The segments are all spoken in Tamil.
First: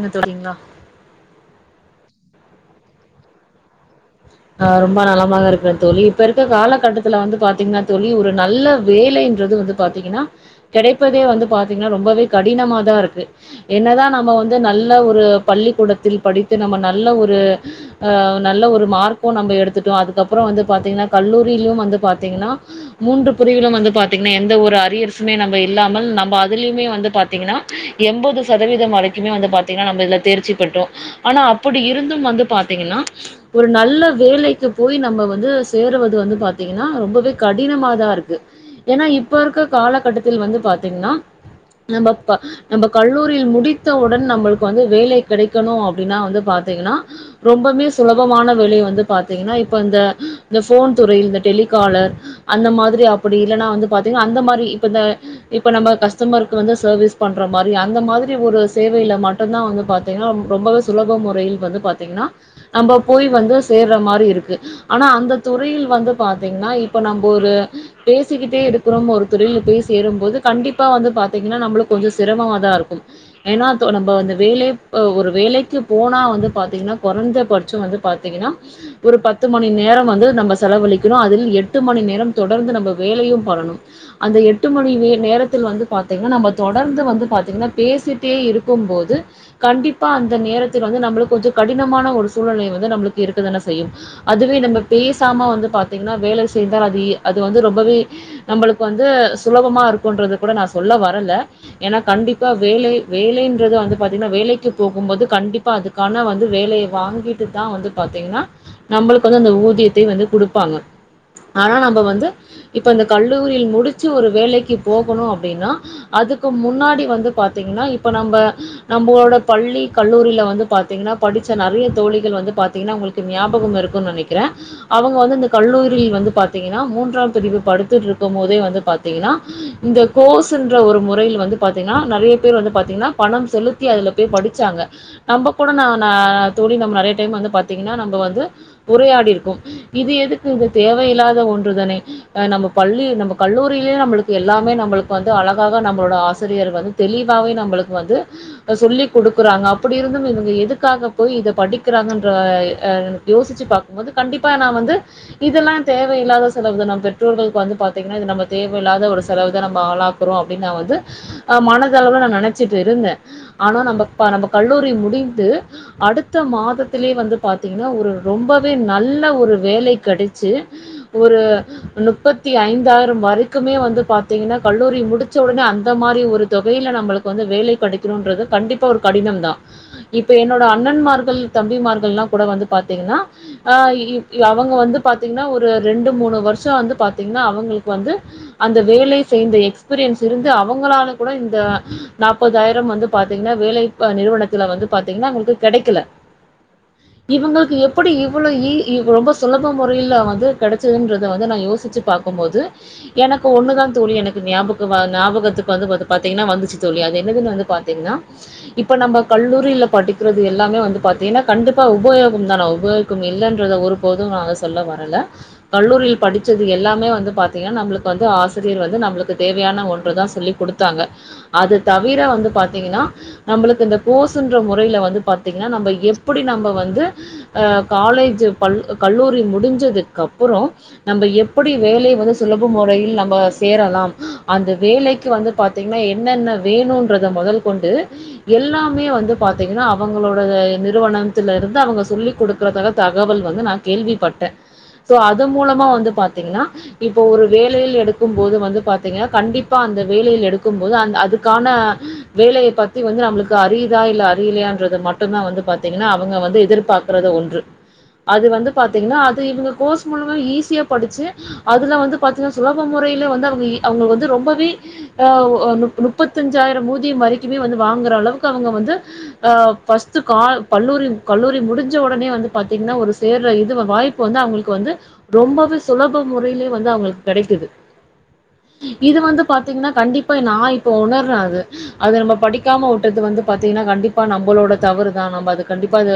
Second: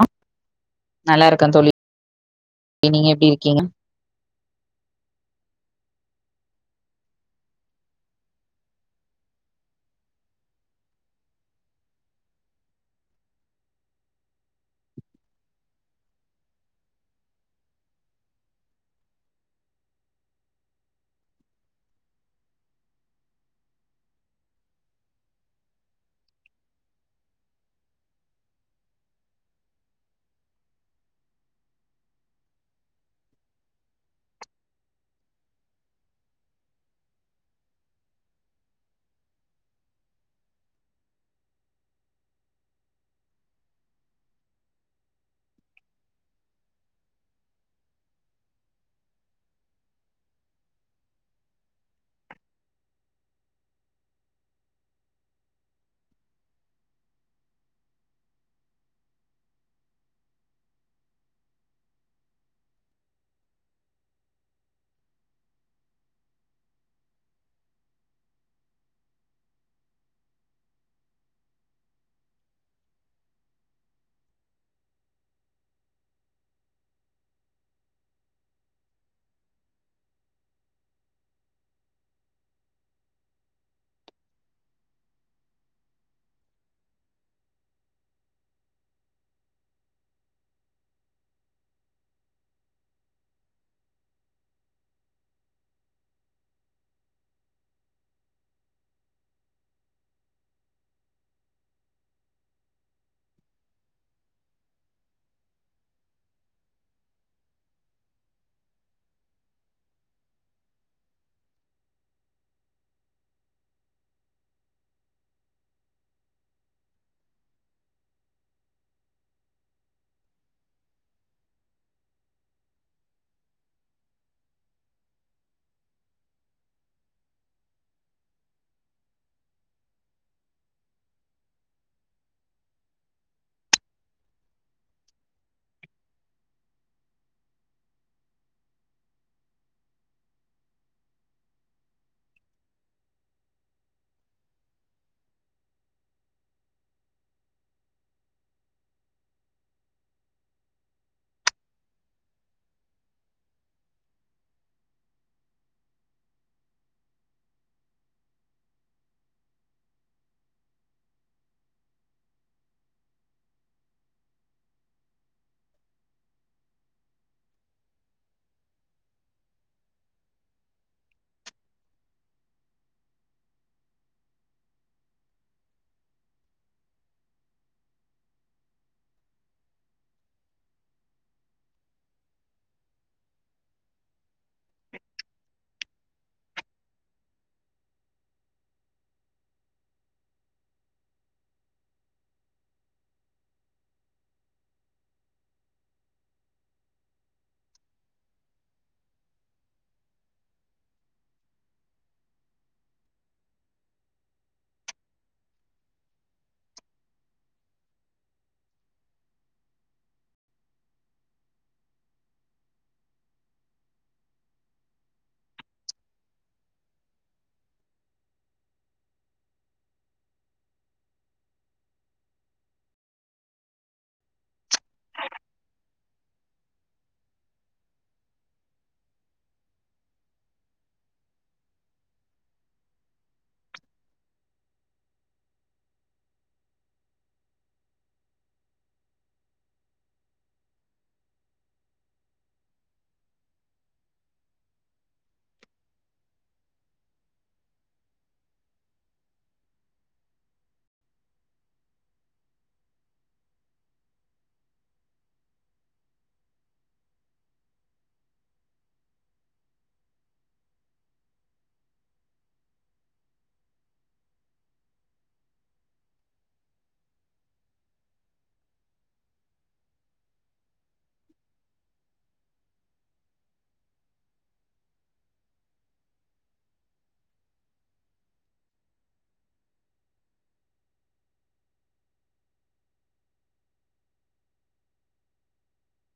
அ தோல்றீங்களா நல்லா இருக்கே தோழி நீங்க எப்டி இருக்கீங்க ஆ ரொம்ப நலமாக இருக்கே தோழி இப்ப இருக்க காலகட்டத்துல வந்து பாத்தீங்கன்னா தோழி ஒரு நல்ல வேலை இன்றது வந்து பாத்தீங்கன்னா கிடைப்பதே வந்து பாத்தீங்கன்னா ரொம்பவே கடினமாதா இருக்கு என்னதா நம்ம வந்து நல்ல ஒரு பள்ளிக்கூடத்தில் படித்து நம்ம நல்ல ஒரு அ நல்ல ஒரு மார்க்கு நம்ம எடுத்துட்டோ அதுக்கு அப்புறோ வந்து பாத்தீங்கன்னா கல்லூரியிலயு வந்து பாத்தீங்கன்னா மூன்று பிரிவுகளு வந்து பாத்தீங்கன்னா எந்த ஒரு அரியர்ஸ்மே நம்ம இல்லாமல் நம்ம அதுலயுமே வந்து பாத்தீங்கன்னா எண்பது சதவீதம் வரைக்குமே வந்து பாத்தீங்கன்னா நம்ம இதுல தேர்ச்சி பேற்றோ ஆனா அப்டி இருந்து வந்து பாத்தீங்கன்னா ஒரு நல்ல வேலைக்கு போய் நம்ம வந்து சேருவது வந்து பாத்தீங்கனா ரொம்பவே கடினமாதா இருக்கு ஏனா இப்ப இருக்க காலகட்டத்தில் வந்து பாத்தீங்னா நம்ப இப்ப நம்ப கல்லூரியில் முடித்தவுடன் நம்மளுக்கு வந்து வேலை கெடைக்கணு அப்டினா வந்து பாத்தீங்கனா ரொம்பமே சுலப் பமான வேலை வந்து பாத்தீங்கனா இப்ப இந்த இந்த ஃபோன் துறையில் இந்த டெலிகாலர் அந்த மாதிரி அப்புடி இல்லனா வந்து பாத்தீங்கனா அந்த மாரி இப்ப இந்த இப்ப நம்ம கஸ்டமருக்கு வந்து சேர்வீஸ் பண்ற மாரி அந்த மாதிரி ஒரு சேவைல மட் டுந்தா வந்து பாத்தீங்கனா ரொம்பவே சுலப முறையில் வந்து பாத்தீங்கனா நம்ப போய் வந்து சேர்ற மாரி இருக்கு ஆனா அந்த துறையில் வந்து பாத்தீங்னா இப்ப நம்ப ஒரு பேசிக்கிட்டே இருக்குறோம் ஒரு தொழில்ல போய் சேரும்போது கண்டிப்பா வந்து பாத்தீங்கனா நம்மளுக்கு கொஞ்ச சிரமமாதா இருக்கும் ஏனா தொ நம்ப வந்து வேலைய அ ஒரு வேலைக்கு போனா வந்து பாத்தீங்னா கொறஞ்ச பட் ச்ச வந்து பாத்தீங்கனா ஒரு பத்து மணி நேரம் வந்து நம்ம செலவழிக்கணு அதில் எட்டு மணி நேரம் தொடர்ந்து நம்ம வேலையு பண்ணனு அந்த எட்டு மணி நே நேரத்தில் வந்து பாத்தீங்னா நம்ம தொடர்ந்து வந்து பாத்தீங்னா பேசிட்டே இருக்கும் போது கண்டிப்பா அந்த நேரத்தில் வந்து நம்மளுக்கு கொஞ்ச கடினமான ஒரு சூழ்நிலை வந்து நம்மளுக்கு இருக்க தான செய்யும் அதுவே நம்ம பேசாம வந்து பாத்தீங்னா வேலை சேர்ந்தால் அது இ அது வந்து ரொம்பவே நம்பளுக்கு வந்து சுலபமா இருக்குன்றதக் கூட நா சொல்ல வரல ஏனா கண்டிப்பா வேலை வேலைன்றது வந்து பாத்தீங்னா வேலைக்கு போகும்போது கண்டிப்பா அதுக்கான வந்து வேலை வாங்கிட்டு தா வந்து பாத்தீங்கனா நம்மளுக்கு வந்து அந்த ஊதியத்தையு வந்து குடுப்பாங்க ஆனா நம்ப வந்து இப்ப இந்த கல்லூரியில் முடிச்சு ஒரு வேலைக்கு போகணு அப்டின்னா அதுக்கு முன்னாடி வந்து பாத்தீங்னா இப்ப நம்ப நம்பளோட பள்ளி கல்லூரில வந்து பாத்தீங்கனா படிச்சு ச நெறையா தோழிகள் வந்து பாத்தீங்கனா உங்களுக்கு ஞாபகம் இருக்குன் நெனைக்கிறே அவுங்க வந்து இந்த கல்லூரியில் வந்து பாத்தீங்கனா மூன்றாம் பிரிவு படுத்துட்ருக்கும் போதே வந்து பாத் ங்கனா இந்த கோஸுன்ற ஒரு முறையில் வந்து பாத்தீங்கனா நெறைய பேரு வந்து பாத்தீங்கனா பணம் செலுத் த்தி அதுல போய் படிச்சாங்க நம்ம கூட நா தோழி நிறைய டைம் வந்து பாத்தீங்கனா நம்ப வந்து உரையாடிருக்கோ இது எதுக்கு இது தேவையில்லாத ஒன்றுதானே அ நம்ம பள்ளி நம்ம கல்லூரியிலயே நம்மளுக்கு எல்லாமே நம்மளுக்கு வந்து அழகாக நம்மளோட ஆசிரியர் வந்து தெளிவாவே நம்மளுக்கு வந்து அ சொல்லி் குடுக்குறாங்க அப்டி இருந்தும் இவ்ங்க எதுக்காக போய் இத படிக்கிறாங்கன்ற அ யோசிச்சு பாக்கும்போது கண்டிப்பா நா வந்து இதெல்லா தேவையில்லாத செலவுதா நம் பெற்றோர்களுக்கு வந்து பாத்தீங்னா இது நம்ம தேவையில்லாத ஒரு செலவுதா நம்ம ஆளாக் குறோ அப்டின் நா வந்து அ மனதளவுல நா நெனைச்சிட்டு இருந்தே ஆனா நம்ப க நம்ப கல்லூரி முடிந்து அடுத்த மாதத்திலே வந்து பாத்தீங்கனா ஒரு ரொம்பவே நல்ல ஒரு வேலை கெடச்சு ஒரு நுப்பத்தி ஐந்தாயிரம் வரைக்குமே வந்து பாத்தீங்கனா கல்லூரி முடிச்ச ஒடனே அந்த மாரி ஒரு தொகையில நம்மளுக் கு வந்து வேலை கெடைக்கணுன்றது கண்டிப்பா ஒரு கடினம் தா இப்ப என்னோட அண்ணன்மார்கள் தம்பிமார்கள்லா கூட வந்து பாத்தீங்கனா ஆ இ யவங்க வந்து பாத்தீங்னா ஒரு ரெண்டு மூணு வர்ஷ வந்து பாத்தீங்னா அவங்களுக்கு வந்து அந்த வேலை சேய்ந்த எக்ஸ்பீரியன்ஸ் இருந்து அவுங்களால கூட இந்த நாப் ப்பதாயிரம் வந்து பாத்தீங்னா வேலை இப்ப நிறுவனத்துல வந்து பாத்தீங்னா அவுங்களுக்கு கெடைக்கல இவுங்களுக்கு எப்டி இவளோ ஈ ஈ ரொம்ப சுலப முறையில வந்து கெடச்சதுன்றத வந்து நா யோசிச்சு பாக் கும்போது எனக்கு ஒன்னுதா தோழி எனக்கு ஞாபக வ ஞாபகத்துக்கு வந்து பாத்து பாத்தீங்கனா வந்துச்சு தோழி அது என்னதுன்னு வந்து பாத்தீங்கன்னா இப்ப நம்ம கல்லூரில படி க்கறது எல்லாமே வந்து பாத்தீங்கன்னா கண்டிப்பாக உபயோகம் தானா உபயோகம் இல்லைன்றத ஒருபோதும் நா அத சொல்ல வரல கல்லூரியில் படிச்சது எல்லாமே வந்து பாத்தீங்கன்னா நம்மளுக்கு வந்து ஆசிரியர் வந்து நம்ளுக்கு தேவையான ஒன்றுதா சொல்லி குடுத் தாங்க அது தவிர வந்து பாத்தீங்கன்னா நம்ளுக்கு இந்த கோசுன்ற முறைல வந் து பாத்தீங்கன்னா நம்ம எப்படி நம்ம வந்து அ காலேஜ் பல் கல்லூரி முடிஞ்சதுக்கப்பறோ நம்ம எப்டி வேலை வந்து சுலப முறையில் நம்ம சேரலாம் அந்த வேலைக்கு வந்து பாத் திங்கன்னா என்னென்ன வேணுன்றத மொதல் கொண்டு எல்லாமே வந்து பாத்தீங்கன்னா அப் அவங்களோட நிறுவனத்துல இருந்து அவங்க சொல்லி கொடுக்கறதாக தகவல் வந்து நா கேள்விப்பட்டே சோ அது மூலமா வந்து பாத்திங்னா இப்போ ஒரு வேலையில் எடுக்கும் போது வந்து பாத்தீங்கன்னா கண்டிப்பா அந்த வேலையில் எடுக்கும் போது அந் அதுக்கான வேலய பத்தி வந்து நம்ளுக்கு அறியுதா இல்ல அறிலயான் றத மட்டுந்தா வந்து பாத்தீங்கனா அவுங்க வந்து எதிர்பாக்கறது ஒன்று அது வந்து பாத்தீங்கனா அது இவுங்க கோர்ஸ் மூலமா ஈஸியா படிச்சு அதுல வந்து பாத்தீங்கனா சுலப முறைல வந்து அவுங்க அவங்க வந்து ரொம்பவே ஆ முப்பத்தஞ்சாயிரொ ஊதிய வரைக்குமே வந்து வாங்குற அளவுக்கு அவுங்க வந்து அ ஃபஸ்ட் கால் கல்லூரி கல்லூரி முடிஞ்ச ஒடனே வந்து பாத்தீங்கனா ஒரு சேர்ர இதுவ வாய்ப் பு வந்து அவுங்களுக்கு வந்து ரொம்பவே சுலப முறையிலே வந்து அவுங்களுக்கு கெடைக்குது இது வந்து பாத்தீங்னா கண்டிப்பா நா இப்ப உணர்ரே அத அது நம்ம படிக்காம உட்டது வந்து பாத்தீங்கனா கண்டிப் பா நம்பளோட தவறு தா நம்ம அது கண்டிப்பா அத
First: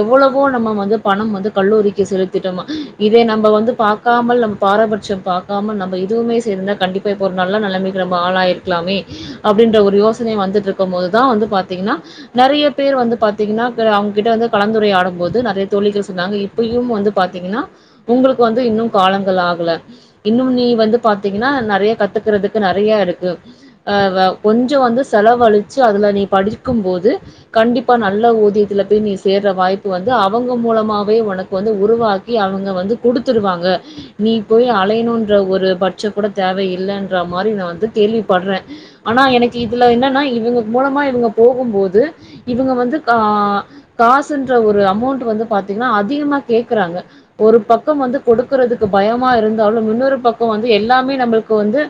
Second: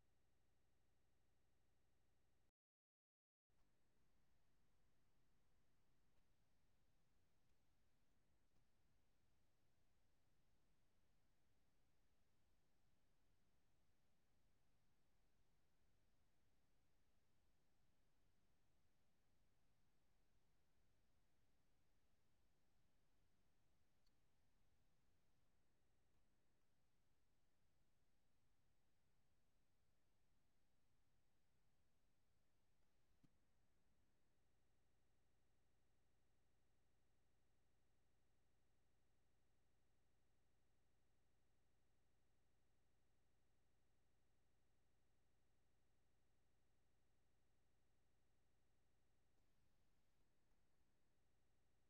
எவ்வளவோ நம்ம வந்து பணம் வந்து கல்லூரிக்கு செலுத் திட்டோ இத நம்ம வந்து பாக்காமல் நம்ம பாரபட்ச பாக்காமல் நம்ம இதுவுமே செய்திருந்தா கண்டிப் பா இப்ப ஒரு நல்ல நெலமைக்கு நம்ம ஆளாயிர்க்லாமே அப்டின்ற ஒரு யோசன வந்துட்டு இருக்கு போதுதா வந்து பாத்தீங்னா நெறைய பேர் வந்து பாத்தீங்ன்னா அவுங்ககிட்ட வந்து கலந்துரையாடும் போது நெறைய தோழிகள் சொன்னாங்க இப் இப்பயு வந்து பாத்தீங்கனா ஒங்ளுக்கு வந்து இன்னு காலங்கள் ஆகல இன்னும் நீ வந்து பாத்தீஙன்னா நெறையா கத்துக்றதுக்கு நெறையா இருக்கு அ வ கொஞ்சொ வந்து செலவழிச்சு அதுல நீ படிக்குபோது கண்டிப்பா நல்ல ஊதியத்துல போய் நீ சேர்ற வாய்ப்பு வந்து அவுங்க மூலமாவே ஒனக்கு வந்து உருவாக் கி அவுங்க வந்து குடுத்துருவாங்க நீ போய் அலையனுன்ற ஒரு பட்ச கூட தேவையில்லன்ற மாரி நா வந்து கேள்விப்பட்றே ஆனா எனக்கு இதுல என்னன்னா இவுங்க மூலமா இவுங்க போகும்போது இவுங்க வந்து கா காசுன்ற ஒரு அமௌண்ட்டு வந்து பாத்தீங்கனா அதிகமா கேக்குறாங்க ஒரு பக்கம் வந்து கொடுக்குறதுக்கு பயமா இருந்தாலு இன்னொரு பக்கொ வந்து எல்லாமே நம்ளுக்கு வந்து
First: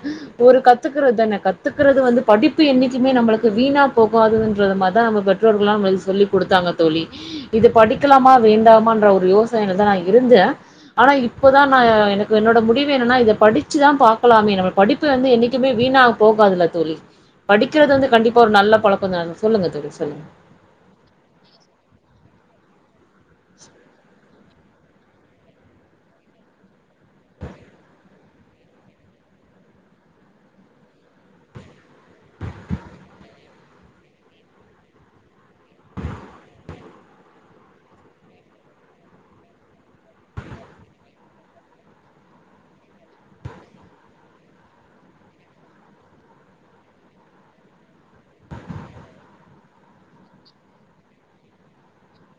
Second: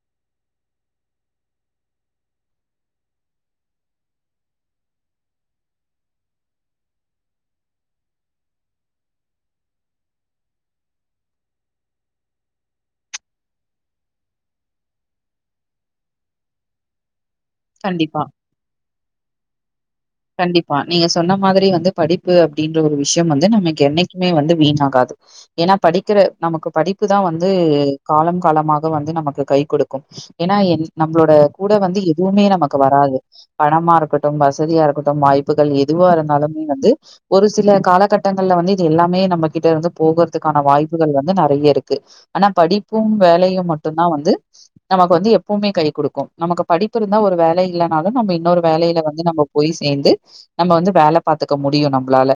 ஒரு கத்துக்கறது தானே கத்துக்கிறது வந்து படிப்பு என்னிக்குமே நம்ளுக்கு வீணா போ காதுன்றத மாரிதா நம்ம பெற்றோர்கள்லா நம்ளுக்கு சொல்லி குடுத்தாங்க தோழி இது படிக்கலாமா வேண்டாமன்ற ஒரு யோசனைலதா நா இருந்தே ஆனா இப்பதா நா எனக்கு என்னோட முடிவு என்னன்னா இத படிச்சுதா பாக்லாமே நம்ம படி ப்பு வந்து என்னக்குமே வீணா போகாதுல்ல தோழி படிக்கிறது வந்து கண்டிப்பா ஒரு நல்ல பழக்கந்தான சொல்லுங்க தோழி சொல்லுங்க கண்டிப்பா நீங்க சொன்ன மாதிரி வந்து படிப்பு அப்டின்ற ஒரு விஷயொ வந்து நமக்கு என்னைக்மே வந்து வீணாகாது ஏனா படிக்கிற நமக்கு படிப்புதா வந்து காலம் காலமாக வந்து நமக்கு கை குடுக்கு ஏனா என் நம்மளோட கூட வந்து எதுவுமே நமக்கு வராது பணமா இருக்கட்டு வசதியா இருக்கட் டு வாய்ப்புகள் எதுவா இருந்தாலுமே வந்து ஒரு சில காலகட்டங்கள்ல வந்து இது எல்லாமே நம்மகிட்டருந்து போகறதுக்கான வாய்ப்புகள் வந்து நெறைய இருக்கு ஆனா படிப்பு வேலயு மட்டுந்தா வந்து நமக்கு வந்து எப்பமே கை குடுக்கு நமக்கு படிப்பு இருந்தா ஒரு வேல இல்லனாலு நம்ம இன்னோரு வேலயில வந்து நம்ம போய் சேந்து நம்ம வந்து வேல பாத்துக்க முடியு நம்பளால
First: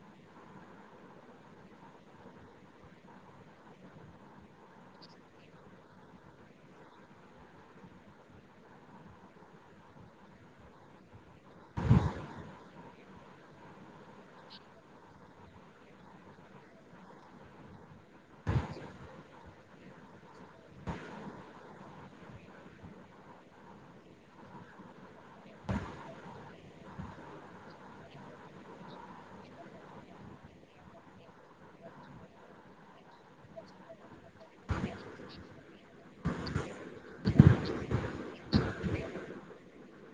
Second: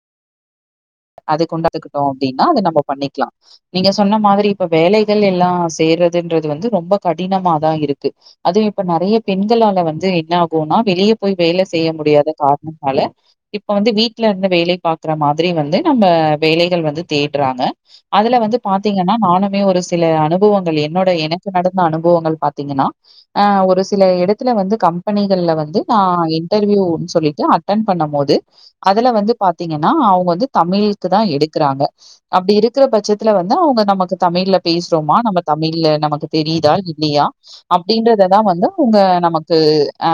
அது கொண்டாதுக்ட்டோ அப்டீன்னா அத நம்ம பன்னிக்லா நீங்க சொன்ன மாதிரி இப்ப வேலைகள் எல்லா செய்றதுன்றது வந்து ரொம்ப கடினமாதா இருக்கு அதுவு இப்ப நறைய பெண்களால வந்து என்ன ஆகுனா வெளியே போய் வேல செய்ய முடியாது கார்ணத்தால இப்ப வந்து வீட்லருந்து வேலை பாக்குற மாதிரி வந்து நம்ம வேலைகள் வந்து தேட்றாங்க அதுல வந்து பாத்தீங்கன்னா நானுமே ஒரு சில அனுபவங்கள் என்னோட எனக்கு நடந்த அனுபவங்கள் பாத்தீங்கனா ஆ ஒரு சில எடத்துல வந்து கம்பெனிகள்ல வந்து நா இன்டர்வியூனு சொல்லி ட்டு அட்டன் பன்னும் போது அதுல வந்து பாத்தீங்கனா அவுங்க வந்து தமிழுக்கு தா எடுக்குறாங்க அப்புடி இருக்குற பட்சத்துல வந்து அவுங்க நமக்கு தமிழ்ல பேசுறோமா நம்ம தமிழ்ல நமக்கு தெரிதா இல்லியா அப்டீன்றத தா வந்து அவுங்க நமக்கு அ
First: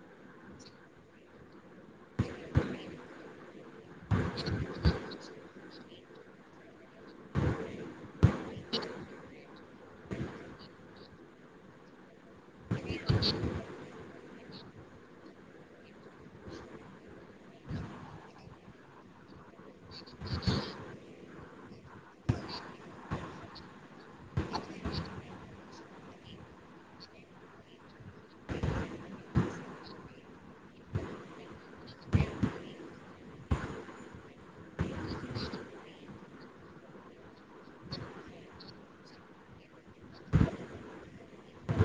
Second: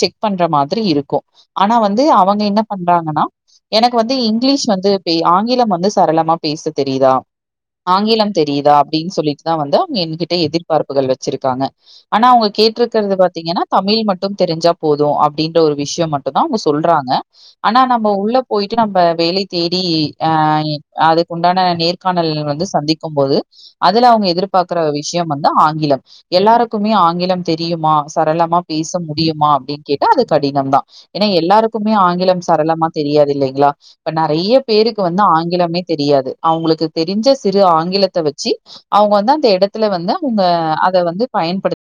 செக் பன்ற மாதிரி இருக் கோ ஆனா வந்து அவங்க என்ன பன்றாங்கனா எனக்கு வந்து இங்கிலீஷ் வந்து பே ஆங்கிலம் வந்து சரளமா பேச தெரியுதா ஆங்கிலம் தெரியுதா அப்டீன்னு சொல்லிட்டுதா வந்து அவுங்க எங்ககிட்ட எதிர்பார்ப்புகள் வெச்சிருக்காங்க ஆனா அவுங்க கேட்டிருக்கறது பாத்தீங்கன்னா தமிழ் மட்டும் தெரிஞ்சா போதோ அப்டீன்ற ஒரு விஷ்யோ மட்டுந்தா அவுங்க சொல்றாங்க ஆனா நம்ம உள்ள போயிட்டு நம்ப வேலை தேடி அ அதுக்கு உண்டான நேர் காணல்கள் வந்து சந்திக்கும் போது அதுல அவுங்க எதிர்பார்க்குற விஷ்யோ வந்து ஆங்கிலம் எல்லாருக்குமே ஆங்கிலம் தெரியுமா சரளமா பேச முடியுமா அப்டீன்னு கேட்டா அது கடி னம்தா ஏன்னா எல்லாருக்குமே ஆங்கிலம் சரளமா தெரியாது இல்லைங்களா இப்ப நறைய பேருக்கு வந்து ஆங்கிலமே தெரியாது அவுங்குளுக்கு தெரிஞ்ச சிறு ஆங்கிலத்த வெச்சி அவுங்க வந்து அந்த எடத்துல வந்து அவுங்க அத வந்து பயன்படுத்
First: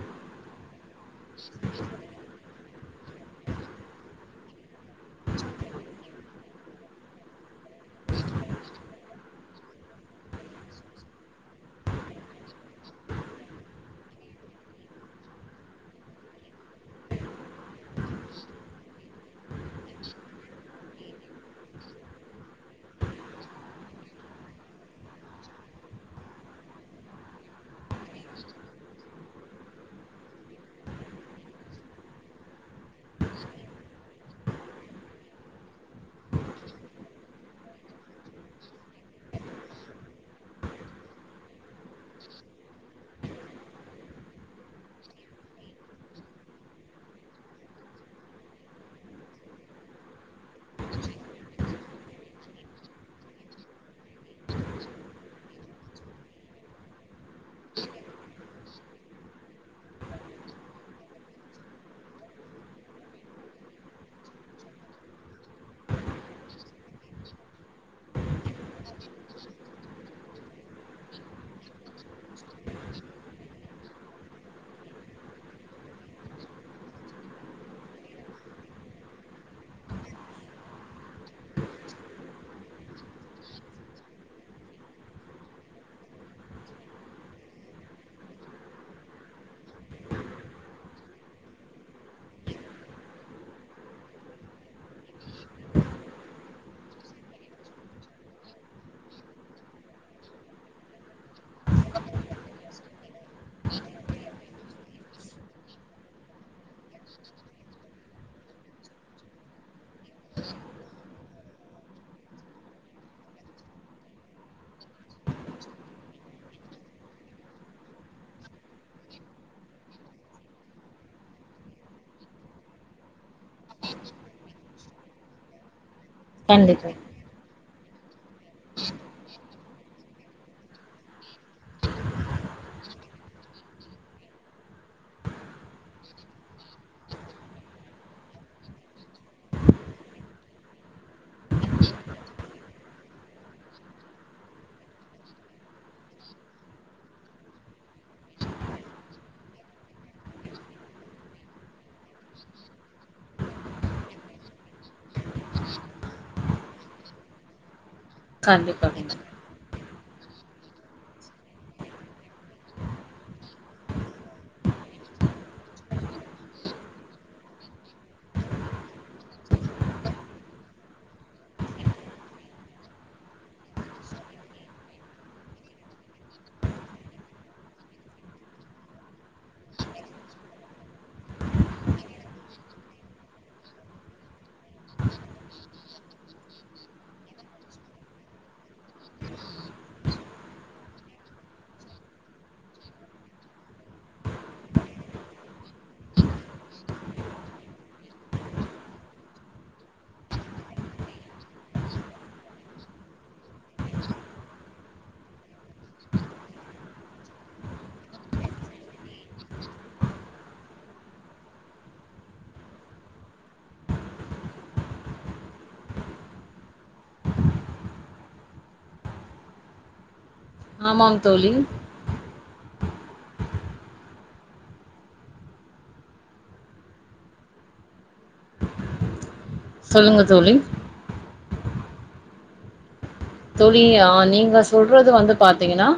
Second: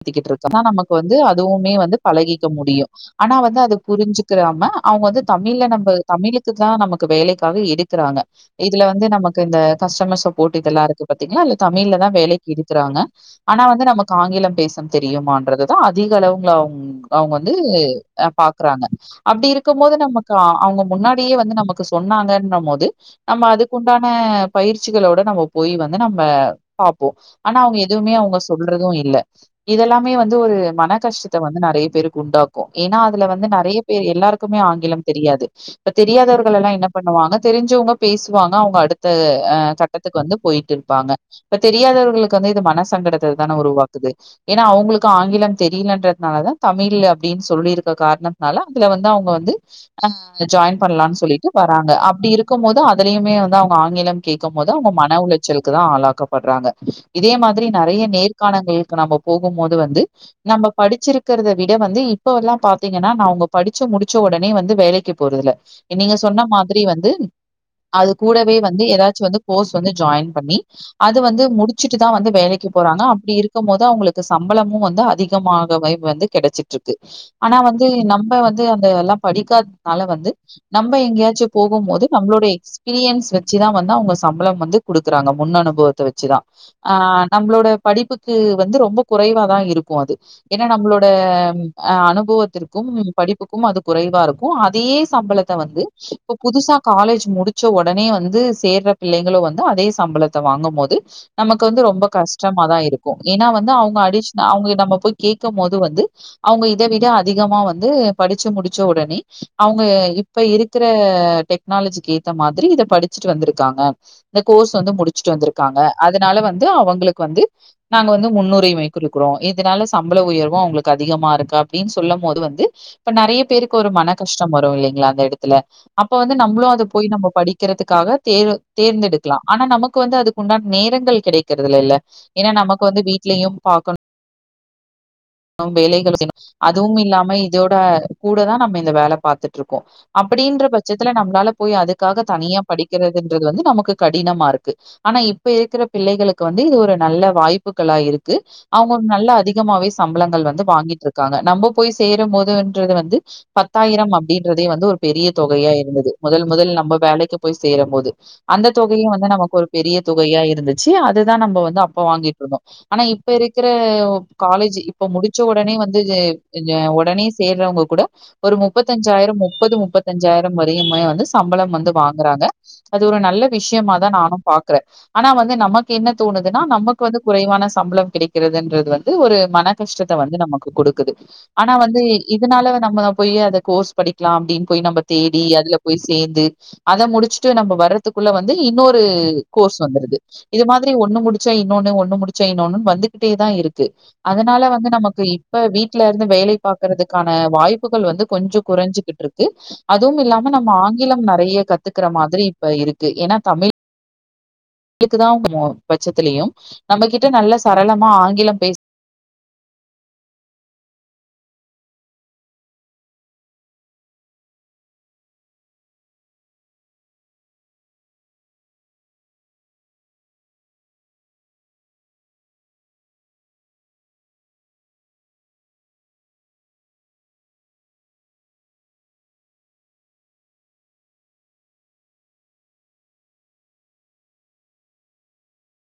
கத்திக்கிட்டு இருக்குனா நமக்கு வந்து அதுவுமே வந்து பழகிக்க முடியும் ஆனா வந்து அது புரிஞ்சுக்கிராம அவங்க வந்து தமிழ்ல நம்ப தமிழுக்குதா நமக்கு வேலைக்காக எடுக்குறாங்க இதுல வந்து நமக்கு இந்த கஸ்டமர் சப்போர்ட் இதெல்லா இருக்கு பாத்தீங்கன்னா இது தமிழ்லதா வேலைக்கி எடுக்குறாங்க ஆனா வந்து நமக்கு ஆங்கிலம் பேசும் தெரியுமான்றதுதா அதிக அளவுங்கள அவுங்க வந்து அ பாக்குறாங்க அப்டி இருக்கும் போது நமக்கு அவுங்க முன்னாடியே வந்து நமக்கு சொன்னாங்கன்ன போது நம்ம அதுக்குண்டான பயிற்சிகளோட நம்ம போய் வந்து நம்ம பாப்போ ஆனா அவங்க எதுவுமே அவுங்க சொல்றதோ இல்ல இதெல்லாமே வந்து ஒரு மன கஷ்டத்த வந்து நறைய பேருக்கு உண்டாக்கோ ஏன்னா அதுல வந்து நறைய பேர் எல்லாருக்குமே ஆங்கிலம் தெரியாது இப்ப தெரியாதவர்கள் எல்லா என்ன பண்ணுவாங்க தெரிஞ்சவுங்க பேசுவாங்க அவுங்க அடுத்த அ க ட்டத்துக்கு வந்து போயிட்டு இருப்பாங்க இப்ப தெரியாதவர்களுக்கு வந்து இது மன சங்கடத்த தானே உருவாக்குது ஏன்னா அவுங்குளுக்கு ஆங்கிலம் தெரியலன்றதுனாலதா தமிழ் அப்டின்னு சொல்லிருக்க காரணத்தனால அதுல வந்து அவுங்க வந்து அ ஜாயின் பண்ணலான்னு சொல்லிட்டு வராங்க அப்டீ இருக்கும் போது அதுலயுமே வந்து அவுங்க ஆங்கிலம் கேக்கும் போது அவுங்க மன உளச் லுக்குதா ஆளாக்கப்படுறாங்க இதே மாதிரி நறைய நேர்காணங்களுக்கு நம்ம போகும் போது வந்து நம்ம படிச்சிருக் கிறத விட வந்து இப்ப எல்லா பாத்தீங்கன்னா நா உங்க படிச்ச முடிச்ச ஒடனே வந்து வேலைக்கு போறதுல்ல நீங்க சொன்ன மாதிரி வந்து அது கூடவே வந்து ஏதாச்சு வந்து கோர்ஸ் வந்து ஜாயின் பண்ணி அது வந்து முடிச்சிட்டுதா வந்து வேலைக்கு போறாங்க அப்பிடி இருக்கும் போது அவுங்குளுக்கு சம்பளமு வந்தா அதிகமாக வ வந்து கெடைச்சிட்ருக்கு ஆனா வந்து நம்ம வந்து அந்த எல்லா படிக்காதனால வந்து நம்ப எங்கேயாச்சு போகும் போது நம்மளோட எக்ஸ் ஸ்பீரியன்ஸ் வச்சுதா வந்து அவங்க சம்பளம் வந்து குடுக்குறாங்க முன் அனுபவத்த வச்சுதா ஆ நம்மளோட படிப்புக்கு வந்து ரொம்ப குறைவாாதா இருக்கும் அது எ ஏனா நம்மளோட அ அனுபவத்திற்கும் படிப்புக்கும் அது குறைவா இருக்கு அதே சம்பளத்த வந்து இப்போ புதுசா காலேஜ் முடிச்ச உடனே வந்து சேர்ற பிள்ளைங்களு வந்து அதே சம்பளத்த வாங்கும் போது நமக்கு வந்து ரொம்ப கஷ்டமாதா இருக்கு ஏனா வந்து அவங்க அடிக்ஸ அவங்க நம்ம போய் கேக்கம்போது வந்து அவங்க இத விட அதிகமா வந்து படிச்சு முடிச்ச உடனே அவங்க இப்ப இருக்கிற டெக்னாலஜிக்கு ஏத்த மாதிரி இத படிச்சுட்டு வந்திருக்காங்க இந்த கோர்ஸ் வந்து முடிச்சுட்டு வந்திருக்காங்க அதனால வந்து அவங்களுக்கு வந்து நாங்க முன்னுரிமை குருக்குறோ இதனால சம்பள உயர்வு அவங்களுக்கு அதிகமா இருக்கு அப்டின்னு சொல்லம் போது வந்து இப்ப நெறைய பேருக்கு ஒரு மன கஷ்டம் வரும் இல்லைங்களா அந்த எடத்துல அப்ப வந்து நம்மளும் அது கண்டிப்பா போய் நம்ம படிக் கிறதுக்காக தேர் தேர்ந்தெடுக்கலா ஆனா நமக்கு வந்து அதுக்குண்டான நேரங்கள் கெடைக்கிறதுலல்ல ஏனா நமக்கு வந்து வீட்லயும் பாக்கணு நம் வேலைகள் செய்ணு அதுவும் இல்லாம இதோட கூடதா நம்ம இந்த வேல பாத்துட்டுருக்கோ அப்டின்ற பட்சத்துல நம்மளால போய் அதுக்காக தனியா படிக்கிறதுன்றது வந்து நமக்கு கடினமா இருக்கு ஆனா இப்ப இருக்கிற பிள்ளைகளுக்கு வந்து இது ஒரு நல்ல வாய்ப்புக்களா இருக்கு அவங்க நல்ல அதிகமாவே சம்பளங்கள் வந்து வாங்கிட்டு இருக்காங்க நம்ப போய் சேரும் போதுன்றது வந்து பத்தாயிரம் அப்டின்றதே வந்து ஒரு பெரிய தொகையா இருந்தது மொதல் மொதல நம்ம வேலைக்கு போய் சேரம்போது அந்த தொகையு கண்டிப்பா வந்து நமக்கு ஒரு பெரிய தொகையா இருந்துச்சு அதுதா நம்ப வந்து அப்ப வாங்கிட்டு இருந்தோ ஆனா இப்ப இருக்குற காலேஜ் இப்ப முடிச்ச ஒடனே வந்து இங்க ஒடனே சேர்றவங்க கூட ஒரு முப்பத்தஞ்சாயிரம் முப்பது முப்பத்தஞ்சாயிரம் வரையுமே வந்து சம்பளம் வந்து வாங்குறாங்க அது ஒரு நல்ல விஷயமாதா நானு பாக்குறே ஆனா வந்து நமக்கு என்ன தோணுதுன்னா நமக்கு வந்து குறைவான சம்பளம் கிடைக்கிறதுன்றது வந்து ஒரு மன கஷ்டத்த வந்து நமக்கு குடுக்குது ஆனா வந்து இதனால நம்ம போய் அத கோர்ஸ் படிக்கலா அப்டின் போய் நம்ப தேடி அதுல போய் சேந்து அத முடிச்சுட்டு நம்ப வர்றதுக்குள்ள வந்து இன்னொரு கோர்ஸ் வந்துடுது இது மாதிரி ஒன்னு முடிச்சா இன்னொன்னு ஒன்னு முடிச்சா இன்னொன்னுன்னு வந்துகிட்டேதா இருக்கு அதா னால வந்து நமக்கு இப்ப வீட்ல இருந்து வேலை பாக்கறதுக்கான வாய்ப்புகள் வந்து கொஞ்சோ கொறஞ்சுகிட்டுருக்கு அதுவும் இல்லாம நம்ம ஆங்கிலம் நெறைய கத்துக்குற மாதிரி இப்ப இருக்கு ஏனா தமிழ் க்குதா நம்மோ பட்சத்லயும் நம்மகிட்ட நல்ல சரளமா ஆங்கிலம் பேச ஆமாங் தோழி சொல்லுங்க தோழி தோழி ஆ நீங்க சொல்றது வந்து பாத்தீங்கனா